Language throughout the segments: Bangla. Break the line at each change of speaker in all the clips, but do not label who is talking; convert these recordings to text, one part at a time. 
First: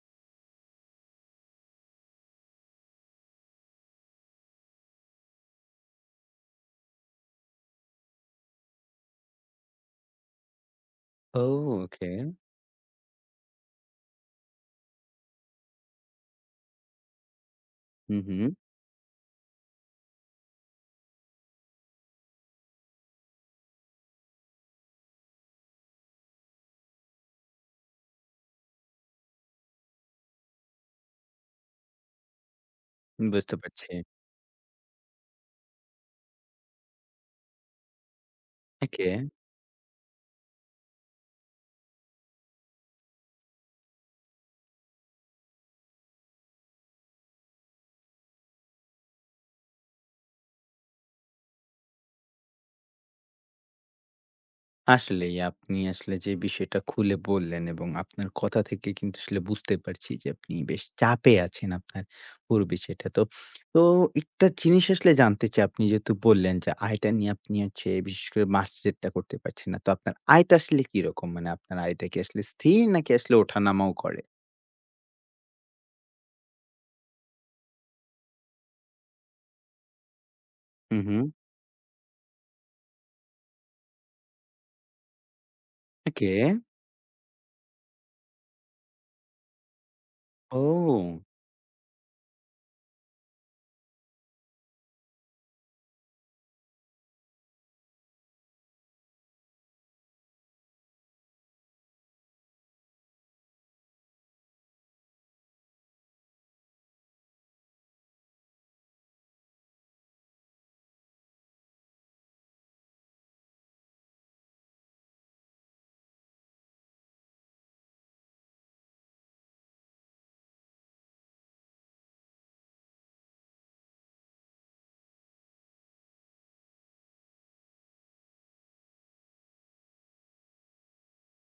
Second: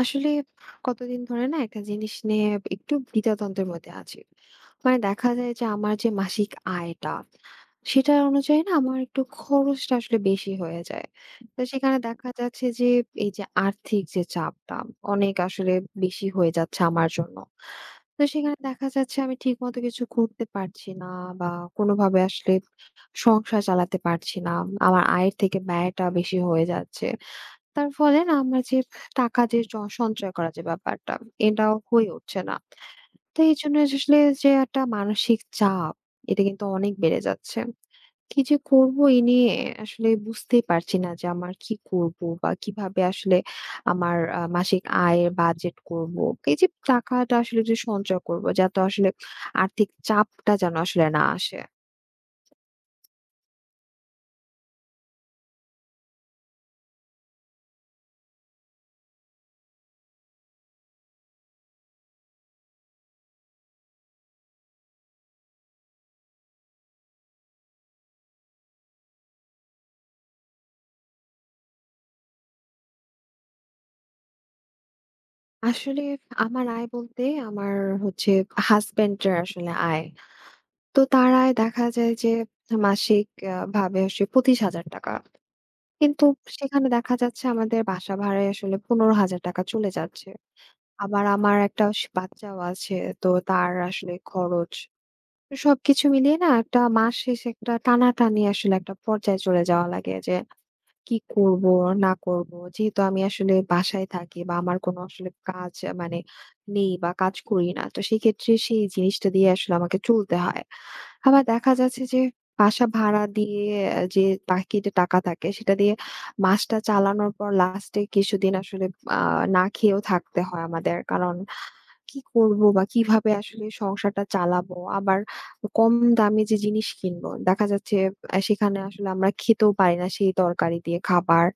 আসলে কতদিন ধরে না একটা জিনিস নিয়ে একটু দ্বিধাদ্বন্দ্বের মধ্যে আছি। মানে দেখা যায় যে আমার যে মাসিক আয়টা, সেটার অনুযায়ী না আমার একটু খরচটা আসলে বেশি হয়ে যায়।
ও
তো সেখানে
ওকে।
দেখা যাচ্ছে যে এই যে আর্থিক যে চাপটা অনেক আসলে বেশি হয়ে যাচ্ছে আমার জন্য।
হুম,
তো
হুম।
সেখানে দেখা যাচ্ছে আমি ঠিকমতো কিছু করতে পারছি না, বা কোনোভাবে আসলে সংসার চালাতে পারছি না। আমার আয়ের থেকে ব্যয়টা বেশি হয়ে যাচ্ছে। তার ফলে না আমার যে টাকা যে সঞ্চয় করার যে ব্যাপারটা, এটাও হয়ে উঠছে না। তো
বুঝতে
এইজন্য
পারছি।
আসলে যে একটা মানসিক চাপ, এটা কিন্তু অনেক বেড়ে যাচ্ছে। কি যে করবো
ওকে।
এই নিয়ে আসলে বুঝতেই পারছি না যে আমার কি করবো, বা কিভাবে আসলে আমার মাসিক আয়ের বাজেট করবো। এই যে টাকাটা আসলে যে সঞ্চয় করবো, যাতে আসলে আর্থিক চাপটা যেন আসলে না আসে।
আসলেই আপনি আসলে যে বিষয়টা খুলে বললেন এবং আপনার কথা থেকে কিন্তু আসলে বুঝতে পারছি যে আপনি বেশ চাপে আছেন আপনার পুরো বিষয়টা। তো, একটা জিনিস আসলে জানতে চাই আপনি যেহেতু বললেন যে আয়টা নিয়ে আপনি হচ্ছে বিশেষ করে মাস্টারেরটা করতে পারছেন না। তো আপনার আয়টা আসলে কিরকম? মানে আপনার আয়টা কি আসলে স্থির নাকি আসলে ওঠানামাও করে?
আসলে আমার আয় বলতে আমার হচ্ছে হাসব্যান্ড এর আসলে আয়। তো
হুম, হুম।
তারায় দেখা যায় যে মাসিক ভাবে আসে ২৫,০০০ টাকা। কিন্তু
ওকে।
সেখানে দেখা যাচ্ছে আমাদের বাসা ভাড়ায় আসলে ১৫,০০০ টাকা চলে যাচ্ছে।
ও!
আবার আমার একটা বাচ্চাও আছে। তো তার আসলে খরচ। তো সবকিছু মিলিয়ে না একটা মাস শেষে একটা টানাটানি আসলে একটা পর্যায়ে চলে যাওয়া লাগে যে কি করব না করব। যেহেতু আমি আসলে বাসায় থাকি, বা আমার কোনো আসলে কাজ মানে নেই, বা কাজ করি না। তো সেক্ষেত্রে সেই জিনিসটা দিয়ে আসলে আমাকে চলতে হয়। আবার দেখা যাচ্ছে যে বাসা ভাড়া দিয়ে যে বাকি যে টাকা থাকে সেটা দিয়ে মাসটা চালানোর পর লাস্টে কিছুদিন আসলে আ না খেয়েও থাকতে হয় আমাদের। কারণ কি করবো, বা কিভাবে আসলে সংসারটা চালাবো? আবার কম দামে যে জিনিস কিনবো, দেখা যাচ্ছে সেখানে আসলে আমরা খেতেও পারি না সেই তরকারি দিয়ে খাবার,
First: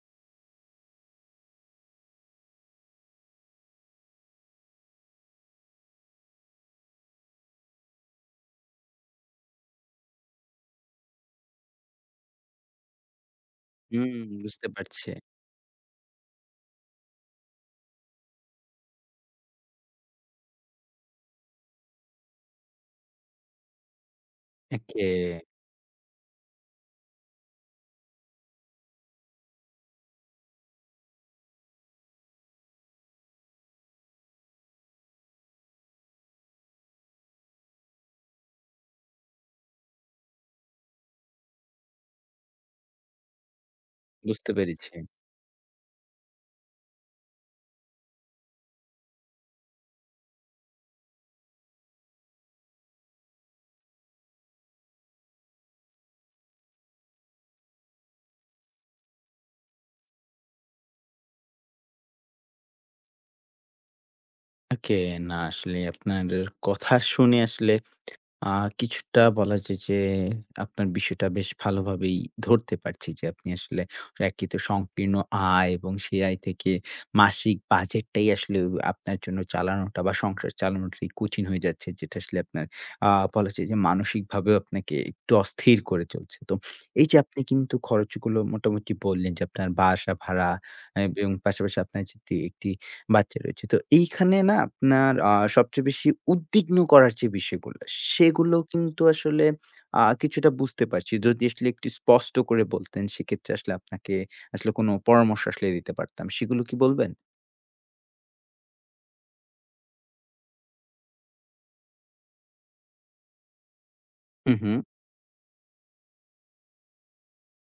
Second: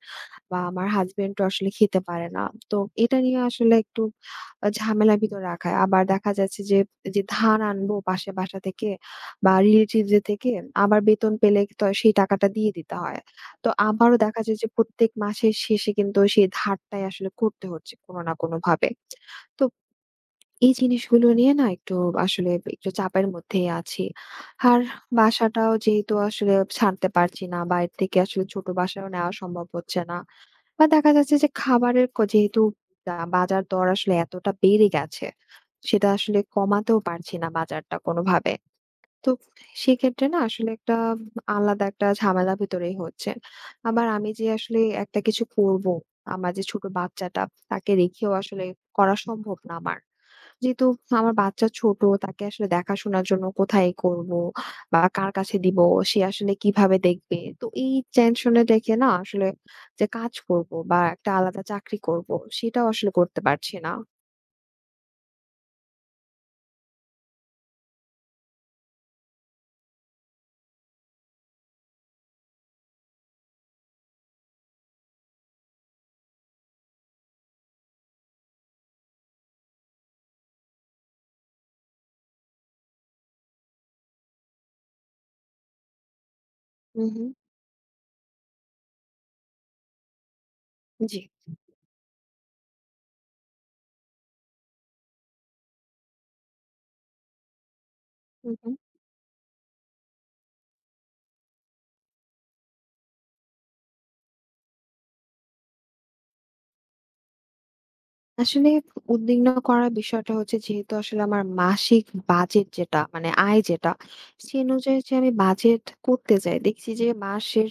বা আমার হাসব্যান্ডও আসলে খেতে পারে না। তো এটা নিয়ে আসলে একটু ঝামেলার ভিতর রাখা। আবার দেখা যাচ্ছে যে ধান আনবো পাশের বাসা থেকে, বা রিলেটিভস দের থেকে, আবার বেতন পেলে তো সেই টাকাটা দিয়ে দিতে হয়। তো
হুম,
আবারও দেখা যায়
বুঝতে
যে প্রত্যেক
পারছি।
মাসের শেষে কিন্তু সেই ধারটাই আসলে করতে হচ্ছে কোনো না কোনোভাবে। তো এই জিনিসগুলো নিয়ে না একটু আসলে একটু চাপের মধ্যেই আছি। আর
ওকে,
বাসাটাও যেহেতু আসলে ছাড়তে পারছি না, বাইরে থেকে আসলে ছোট বাসাও নেওয়া সম্ভব হচ্ছে না। বা দেখা যাচ্ছে যে খাবারের যেহেতু বাজার দর আসলে এতটা বেড়ে গেছে, সেটা আসলে কমাতেও পারছি না বাজারটা কোনোভাবে। তো সেক্ষেত্রে না আসলে একটা আলাদা একটা ঝামেলার ভেতরেই হচ্ছে। আবার আমি যে
বুঝতে
আসলে
পেরেছি।
একটা কিছু করবো, আমার যে ছোট বাচ্চাটা তাকে রেখেও আসলে করা সম্ভব না আমার। যেহেতু আমার বাচ্চা ছোট, তাকে আসলে দেখাশোনার জন্য কোথায় করব, বা কার কাছে দিব, সে আসলে কিভাবে দেখবে? তো এই টেনশনে রেখে না আসলে যে কাজ করব, বা একটা আলাদা চাকরি করব, সেটাও আসলে করতে পারছি না।
ওকে, না আসলে আপনার কথা শুনে আসলে আ কিছুটা বলা যায় যে আপনার বিষয়টা বেশ ভালোভাবেই ধরতে পারছি যে আপনি আসলে একই তো সংকীর্ণ আয় এবং সেই আয় থেকে মাসিক বাজেটটাই আসলে আপনার জন্য চালানোটা বা সংসার চালানোটাই কঠিন হয়ে যাচ্ছে। যেটা আসলে আপনার আ বলা যায় যে মানসিকভাবেও আপনাকে একটু অস্থির করে চলছে। তো এই
হুম,
যে
হুম।
আপনি কিন্তু খরচগুলো মোটামুটি বললেন যে আপনার বাসা ভাড়া
জি।
এবং পাশাপাশি আপনার যে একটি বাচ্চা রয়েছে। তো এইখানে না আপনার সবচেয়ে বেশি উদ্বিগ্ন করার যে বিষয়গুলো,
হুম,
সেগুলো
হুম।
কিন্তু আসলে কিছুটা বুঝতে পারছি। যদি আসলে একটু স্পষ্ট করে বলতেন, সেক্ষেত্রে আসলে আপনাকে আসলে কোনো পরামর্শ আসলে দিতে পারতাম। সেগুলো কি বলবেন?
আসলে উদ্বিগ্ন করার বিষয়টা হচ্ছে, যেহেতু আসলে আমার মাসিক বাজেট যেটা মানে আয় যেটা,
হু,
সে
হু।
অনুযায়ী যে আমি বাজেট করতে যাই, দেখছি যে মাসের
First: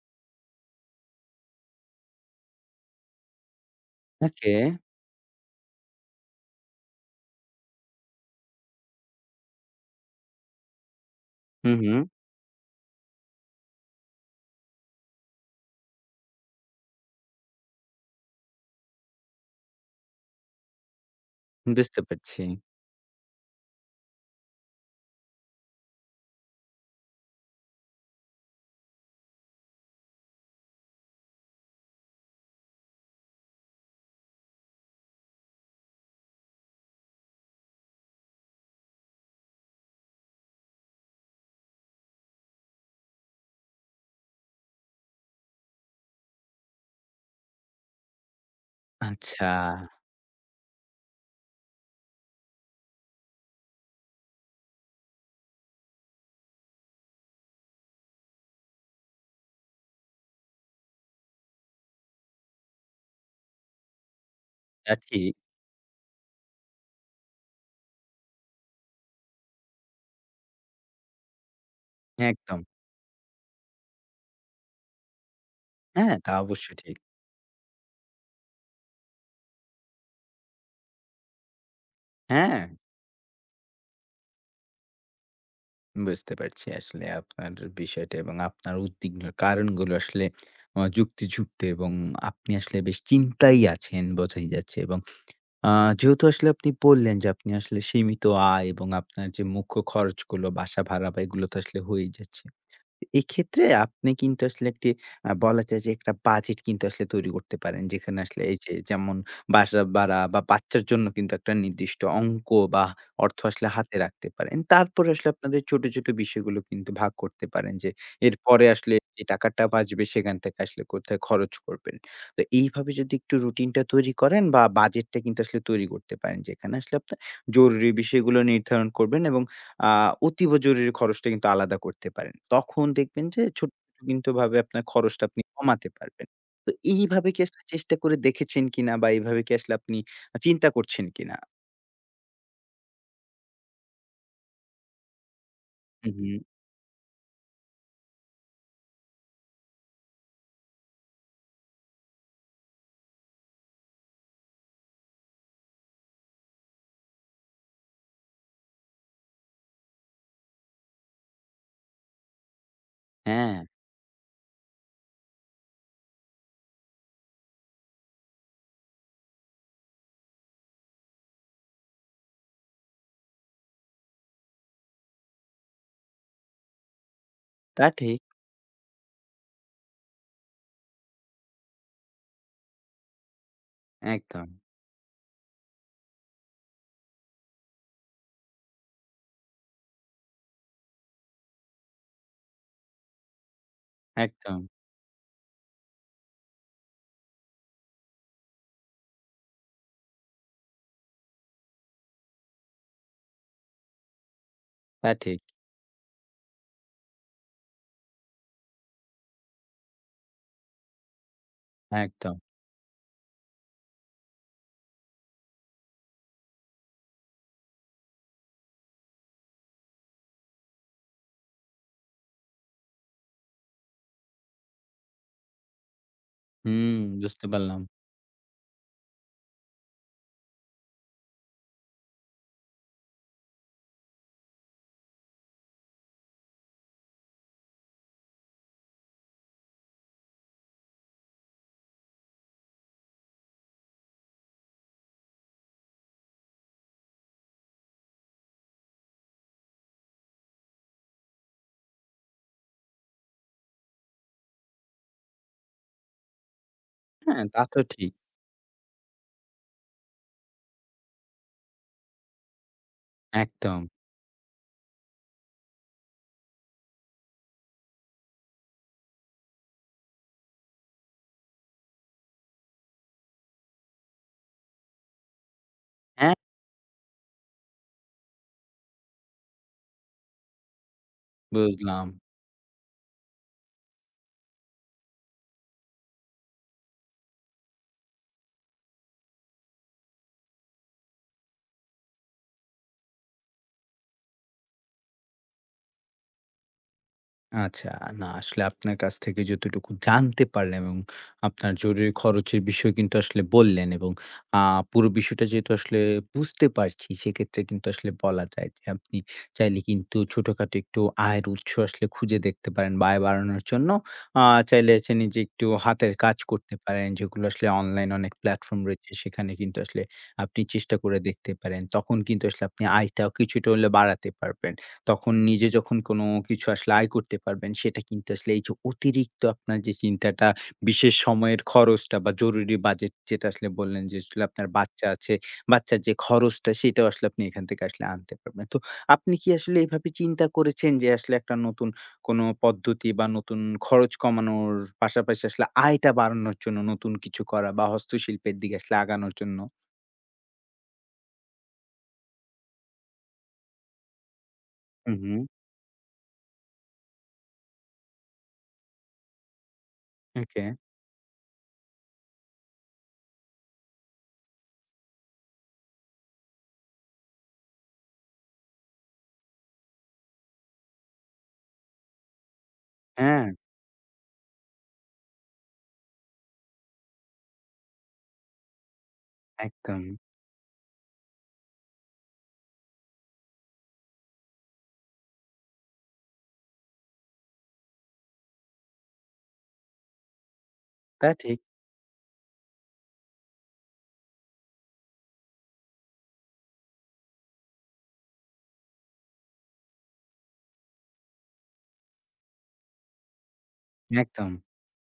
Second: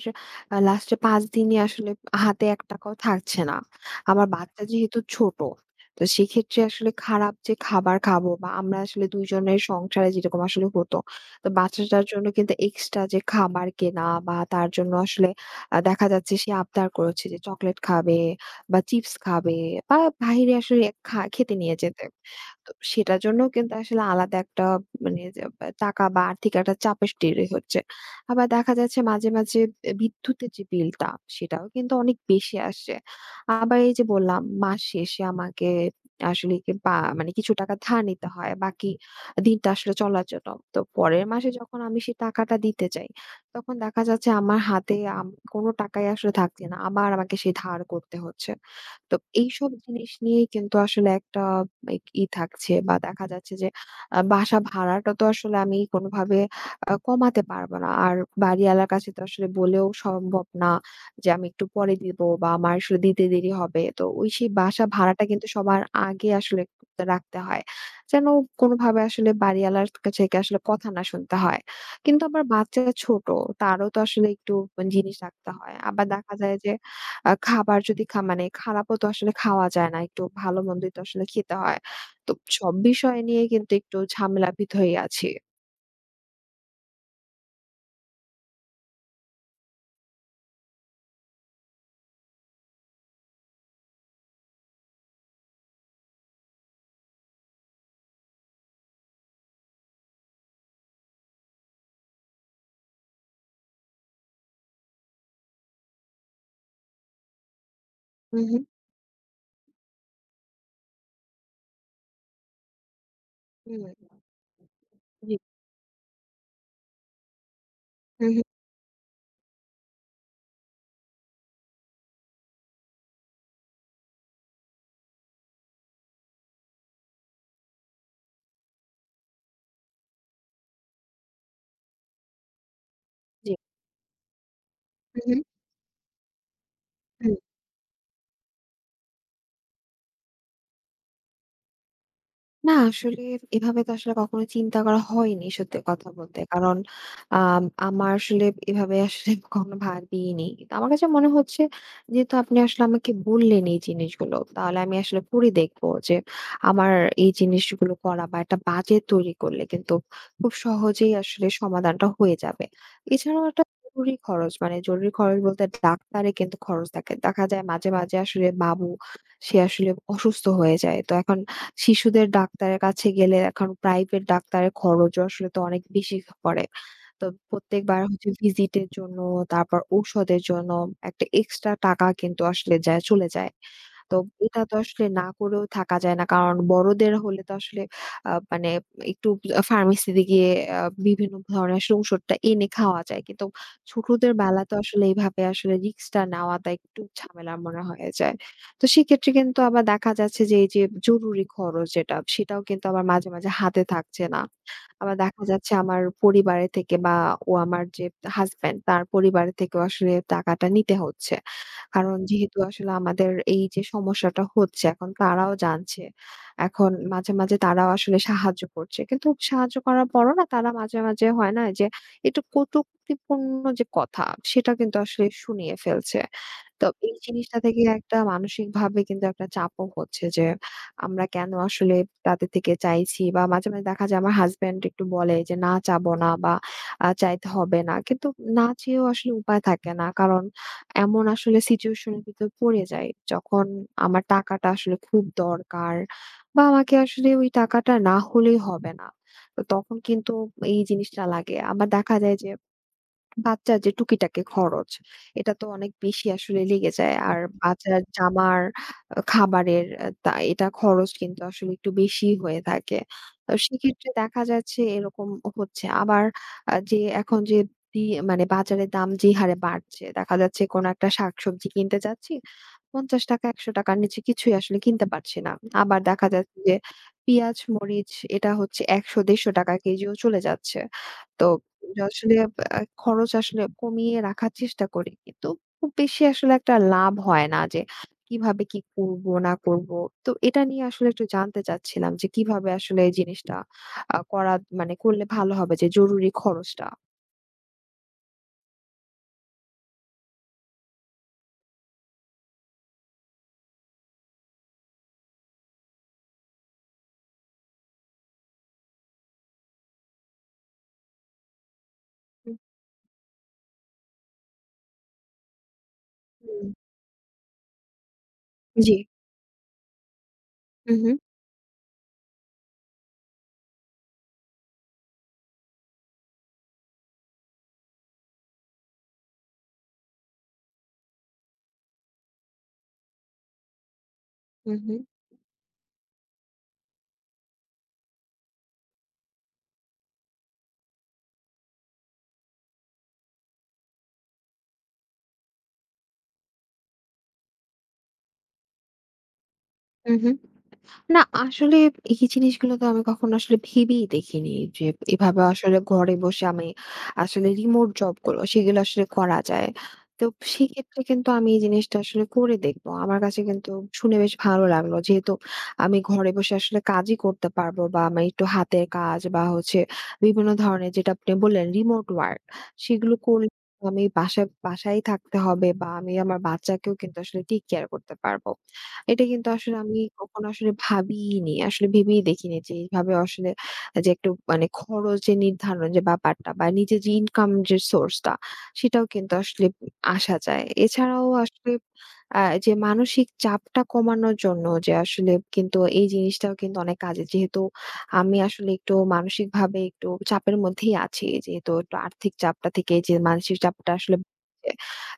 লাস্টে ৫ দিনই আসলে হাতে এক টাকাও থাকছে না। আমার
ওকে।
বাচ্চা যেহেতু ছোট, তো সেক্ষেত্রে আসলে খারাপ যে খাবার খাবো, বা আমরা আসলে দুইজনের সংসারে যেরকম আসলে হতো, তো
হু, হু।
বাচ্চাটার জন্য কিন্তু এক্সট্রা যে খাবার কেনা বা তার জন্য আসলে দেখা যাচ্ছে সে আবদার করেছে যে চকলেট খাবে, বা চিপস খাবে, বা বাহিরে আসলে খেতে নিয়ে
বুঝতে
যেতে।
পারছি।
তো সেটার জন্যও কিন্তু আসলে আলাদা একটা মানে যে বা টাকা বা আর্থিক একটা চাপের তৈরি হচ্ছে। আবার দেখা যাচ্ছে মাঝে, মাঝে বিদ্যুতের যে বিলটা, সেটাও কিন্তু অনেক বেশি আসছে। আবার এই যে বললাম, মাস শেষে আমাকে আসলে কি বা মানে কিছু টাকা ধার নিতে হয় বাকি দিনটা আসলে চলার জন্য। তো পরের মাসে যখন আমি সেই টাকাটা দিতে যাই, তখন দেখা যাচ্ছে আমার হাতে কোনো টাকাই আসলে থাকছে না। আবার আমাকে সেই ধার করতে হচ্ছে। তো
আচ্ছা।
এইসব জিনিস নিয়েই কিন্তু আসলে একটা এক ই থাকছে, বা দেখা যাচ্ছে যে বাসা ভাড়াটা তো আসলে আমি কোনোভাবে কমাতে পারব না। আর বাড়িওয়ালার কাছে তো আসলে বলেও সম্ভব না যে আমি একটু পরে দিব, বা আমার আসলে দিতে দেরি হবে। তো ওই সেই বাসা
তা
ভাড়াটা
ঠিক।
কিন্তু সবার আগে আসলে রাখতে হয়। যেন কোনোভাবে আসলে বাড়িওয়ালার কাছে থেকে আসলে কথা না শুনতে হয়। কিন্তু আবার
একদম।
বাচ্চা ছোট, তারও তো আসলে একটু জিনিস রাখতে হয়। আবার
হ্যাঁ, তা
দেখা যায়
অবশ্য
যে
ঠিক।
খাবার যদি মানে খারাপও তো আসলে খাওয়া যায় না। একটু ভালো-মন্দই তো আসলে খেতে হয়। তো
হ্যাঁ।
সব বিষয় নিয়ে কিন্তু একটু ঝামেলার ভিতরেই আছি।
বুঝতে পারছি আসলে আপনার বিষয়টা এবং আপনার উদ্বিগ্ন কারণগুলো আসলে যুক্তিযুক্ত এবং আপনি আসলে বেশ চিন্তায় আছেন বোঝাই যাচ্ছে এবং আ যেহেতু আসলে আপনি বললেন যে আপনি আসলে সীমিত আয় এবং আপনার যে মুখ্য খরচগুলো বাসা ভাড়া বা এগুলো তো আসলে হয়েই যাচ্ছে। এক্ষেত্রে আপনি কিন্তু আসলে একটি বলা যায় যে একটা বাজেট কিন্তু আসলে তৈরি করতে পারেন। যেখানে
হু,
আসলে
হু।
এই যে যেমন বাসা ভাড়া বা বাচ্চার জন্য কিন্তু একটা নির্দিষ্ট অঙ্ক বা অর্থ আসলে
হুম,
হাতে রাখতে পারেন। তারপরে আসলে
জি।
আপনাদের ছোট, ছোট বিষয়গুলো কিন্তু ভাগ করতে পারেন যে
হু, হু,
এরপরে আসলে যে টাকাটা বাঁচবে সেখান থেকে আসলে কোথায় খরচ করবেন। তো এইভাবে যদি একটু রুটিনটা তৈরি করেন বা বাজেটটা কিন্তু আসলে তৈরি করতে পারেন। যেখানে আসলে আপনার জরুরি বিষয়গুলো নির্ধারণ করবেন এবং আ অতীব জরুরি খরচটা কিন্তু আলাদা করতে পারেন। তখন দেখবেন যে
জি।
ছোট, ছোট কিন্তু ভাবে আপনার
হু,
খরচটা
হু,
আপনি কমাতে পারবেন। তো
হু।
এইভাবে কি আসলে চেষ্টা করে দেখেছেন কিনা বা এইভাবে কি আসলে আপনি চিন্তা করছেন কিনা?
না আসলে এভাবে তো আসলে কখনো চিন্তা করা হয়নি সত্যি কথা
হু, হু।
বলতে। কারণ আমার আসলে এভাবে আসলে কখনো ভাবিনি। তো আমার কাছে মনে হচ্ছে, যেহেতু আপনি আসলে আমাকে বললেন এই জিনিসগুলো, তাহলে আমি আসলে করে দেখবো যে আমার এই জিনিসগুলো করা বা একটা বাজেট তৈরি করলে কিন্তু খুব সহজেই আসলে সমাধানটা হয়ে যাবে। এছাড়াও
হ্যাঁ,
একটা জরুরি খরচ, মানে জরুরি খরচ বলতে ডাক্তারে কিন্তু খরচ থাকে। দেখা যায় মাঝে, মাঝে আসলে বাবু সে আসলে অসুস্থ হয়ে যায়। তো এখন শিশুদের ডাক্তারের কাছে গেলে এখন প্রাইভেট ডাক্তারের খরচও আসলে তো অনেক বেশি পড়ে। তো
তা
প্রত্যেকবার
ঠিক।
হচ্ছে ভিজিটের জন্য, তারপর ঔষধের জন্য একটা এক্সট্রা টাকা কিন্তু আসলে যায় চলে যায়। তো
একদম,
এটা তো আসলে না করেও থাকা যায় না। কারণ বড়দের হলে তো আসলে মানে একটু ফার্মেসিতে গিয়ে আ বিভিন্ন ধরনের আসলে ঔষধটা এনে খাওয়া যায়। কিন্তু ছোটদের
একদম।
বেলা তো আসলে এইভাবে আসলে রিস্কটা নেওয়াটা একটু ঝামেলার মনে হয়ে যায়। তো সেক্ষেত্রে কিন্তু আবার দেখা যাচ্ছে যে, এই যে জরুরি খরচ যেটা সেটাও কিন্তু আবার মাঝে, মাঝে হাতে থাকছে না।
তা
আবার
ঠিক।
দেখা যাচ্ছে আমার পরিবারের থেকে, বা ও আমার যে হাসব্যান্ড তার পরিবারের থেকেও আসলে টাকাটা নিতে হচ্ছে। কারণ
একদম।
যেহেতু আসলে আমাদের এই যে সমস্যাটা হচ্ছে, এখন তারাও জানছে। এখন মাঝে, মাঝে তারাও আসলে সাহায্য করছে। কিন্তু সাহায্য করার পরও না তারা মাঝে, মাঝে হয় না যে একটু কটূক্তিপূর্ণ যে কথা, সেটা কিন্তু আসলে শুনিয়ে ফেলছে। তো
হুম,
এই
বুঝতে
জিনিসটা থেকে
পারলাম।
একটা মানসিকভাবে কিন্তু একটা চাপও হচ্ছে যে আমরা কেন আসলে তাদের থেকে চাইছি, বা মাঝে, মাঝে দেখা যায় আমার হাসব্যান্ড একটু বলে যে না চাবো না, বা চাইতে হবে না। কিন্তু না চেয়েও আসলে উপায় থাকে না। কারণ এমন আসলে সিচুয়েশন এর ভিতর পড়ে যাই, যখন আমার টাকাটা আসলে খুব দরকার, বা আমাকে আসলে ওই টাকাটা না হলেই হবে না। তো তখন কিন্তু এই জিনিসটা লাগে। আবার দেখা যায় যে বাচ্চার যে টুকিটাকি খরচ, এটা তো অনেক বেশি আসলে লেগে যায়। আর
হ্যাঁ,
হুম।
তা তো
বাচ্চার
ঠিক।
জামার, খাবারের তা এটা খরচ কিন্তু আসলে একটু বেশিই হয়ে থাকে। তো
একদম।
সেক্ষেত্রে দেখা যাচ্ছে এরকম হচ্ছে। আবার যে এখন যে দি মানে বাজারের দাম যে হারে বাড়ছে, দেখা যাচ্ছে কোনো একটা শাকসবজি কিনতে যাচ্ছি, ৳৫০ ৳100 র নিচে কিছুই আসলে কিনতে পারছি না। আবার দেখা
হ্যাঁ,
যাচ্ছে যে পেঁয়াজ, মরিচ এটা হচ্ছে ৳১০০-৳১৫০ কেজিও চলে যাচ্ছে। তো যে
বুঝলাম।
আসলে খরচ আসলে কমিয়ে রাখার চেষ্টা করি। কিন্তু খুব বেশি আসলে একটা লাভ হয় না যে কিভাবে কি করব না করব। তো এটা নিয়ে আসলে একটু জানতে চাচ্ছিলাম যে কিভাবে আসলে এই জিনিসটা করা মানে করলে ভালো হবে যে জরুরি খরচটা?
আচ্ছা। না আসলে আপনার কাছ থেকে যতটুকু জানতে পারলাম এবং আপনার জরুরি খরচের বিষয় কিন্তু আসলে বললেন এবং আ পুরো বিষয়টা যেহেতু আসলে বুঝতে পারছি সেক্ষেত্রে কিন্তু আসলে বলা যায় যে আপনি চাইলে কিন্তু ছোটখাটো একটু আয়ের উৎস আসলে খুঁজে
হুম,
দেখতে পারেন বা আয় বাড়ানোর জন্য আ চাইলে হচ্ছে নিজে একটু হাতের কাজ
হুম।
করতে পারেন। যেগুলো আসলে অনলাইন অনেক প্ল্যাটফর্ম
জি।
রয়েছে সেখানে কিন্তু আসলে আপনি
হু,
চেষ্টা
হু।
করে দেখতে পারেন। তখন কিন্তু আসলে আপনি আয়টাও কিছুটা হলে বাড়াতে পারবেন। তখন নিজে যখন কোনো কিছু আসলে আয় করতে পারবেন, সেটা কিন্তু আসলে এই যে অতিরিক্ত আপনার যে চিন্তাটা, বিশেষ সময়ের খরচটা বা জরুরি বাজেট যেটা আসলে বললেন যে আসলে আপনার
হু, হু।
বাচ্চা আছে, বাচ্চার যে খরচটা সেটাও আসলে আপনি এখান থেকে আসলে আনতে পারবেন। তো আপনি কি আসলে এভাবে চিন্তা করেছেন যে আসলে একটা নতুন কোনো পদ্ধতি বা নতুন খরচ কমানোর পাশাপাশি আসলে আয়টা বাড়ানোর জন্য নতুন কিছু করা বা হস্তশিল্পের দিকে আসলে আগানোর জন্য?
হু, হু। না আসলে এই জিনিসগুলো তো আমি কখনো আসলে ভেবেই দেখিনি যে
হুম, হুম।
এভাবে আসলে ঘরে বসে আমি আসলে রিমোট জব গুলো সেগুলো আসলে করা যায়। তো
ওকে।
সেক্ষেত্রে কিন্তু আমি এই জিনিসটা আসলে করে দেখবো। আমার কাছে কিন্তু শুনে বেশ ভালো লাগলো, যেহেতু আমি ঘরে বসে আসলে কাজই করতে পারবো, বা আমি একটু হাতের কাজ বা হচ্ছে বিভিন্ন ধরনের যেটা আপনি বললেন রিমোট ওয়ার্ক, সেগুলো
হ্যাঁ,
করলে আমি বাসায় বাসায় থাকতে হবে, বা আমি আমার বাচ্চাকেও কিন্তু আসলে টেক কেয়ার করতে পারবো। এটা কিন্তু আসলে আমি
একদম।
কখনো আসলে ভাবিইনি। আসলে ভেবেই দেখিনি যে এইভাবে আসলে যে একটু মানে খরচের নির্ধারণ যে ব্যাপারটা, বা নিজের যে ইনকাম যে সোর্সটা, সেটাও কিন্তু আসলে আসা যায়। এছাড়াও
তা ঠিক।
আসলে যে মানসিক চাপটা কমানোর জন্য যে আসলে কিন্তু এই জিনিসটাও কিন্তু অনেক কাজে। যেহেতু আমি আসলে একটু মানসিকভাবে একটু চাপের মধ্যেই আছি। যেহেতু একটু আর্থিক চাপটা থেকে যে মানসিক চাপটা আসলে,
একদম।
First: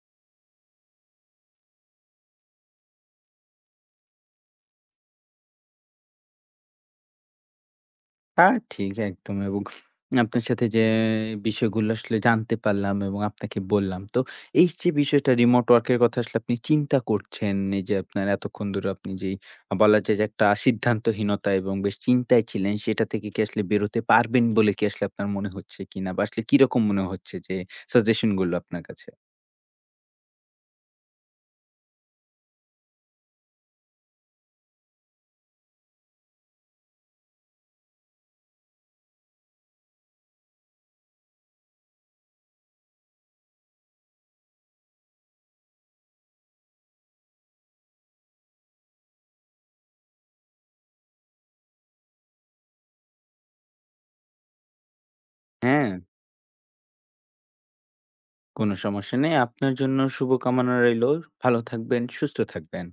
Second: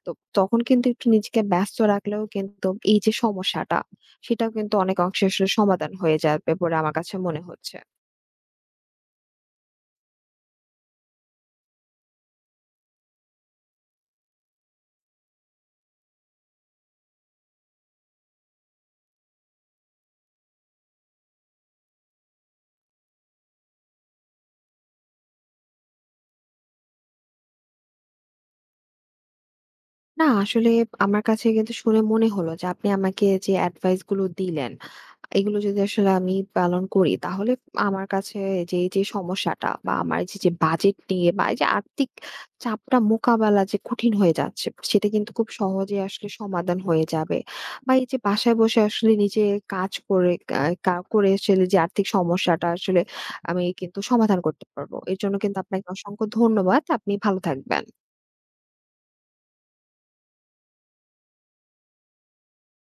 তো তখন কিন্তু একটু নিজেকে ব্যস্ত রাখলেও কিন্তু এই যে সমস্যাটা, সেটাও কিন্তু অনেক অংশে আসলে সমাধান হয়ে যাবে বলে আমার কাছে মনে হচ্ছে।
তা ঠিক একদম এবং আপনার সাথে যে বিষয়গুলো আসলে জানতে পারলাম এবং আপনাকে বললাম। তো এই যে বিষয়টা রিমোট ওয়ার্কের কথা আসলে আপনি চিন্তা করছেন, এই যে আপনার এতক্ষণ ধরে আপনি যেই বলা যায় যে একটা সিদ্ধান্তহীনতা এবং বেশ চিন্তায় ছিলেন সেটা থেকে কি আসলে বেরোতে পারবেন বলে কি আসলে আপনার মনে হচ্ছে কিনা? বা আসলে কিরকম মনে হচ্ছে যে সাজেশন গুলো আপনার কাছে?
না আসলে আমার কাছে কিন্তু শুনে মনে হলো যে আপনি আমাকে যে এডভাইস গুলো দিলেন, এগুলো যদি আসলে আমি পালন করি, তাহলে আমার কাছে যে সমস্যাটা, বা আমার এই যে বাজেট নিয়ে বা এই যে আর্থিক চাপটা মোকাবেলা যে কঠিন হয়ে যাচ্ছে, সেটা কিন্তু খুব সহজে আসলে সমাধান হয়ে যাবে। বা এই যে বাসায় বসে আসলে নিজে কাজ করে, আ কা করে আসলে যে আর্থিক সমস্যাটা আসলে আমি কিন্তু সমাধান করতে পারবো। এর জন্য কিন্তু আপনাকে
হ্যাঁ,
অসংখ্য ধন্যবাদ। আপনি ভালো থাকবেন।
কোনো সমস্যা নেই। আপনার জন্য শুভকামনা রইলো। ভালো থাকবেন, সুস্থ থাকবেন।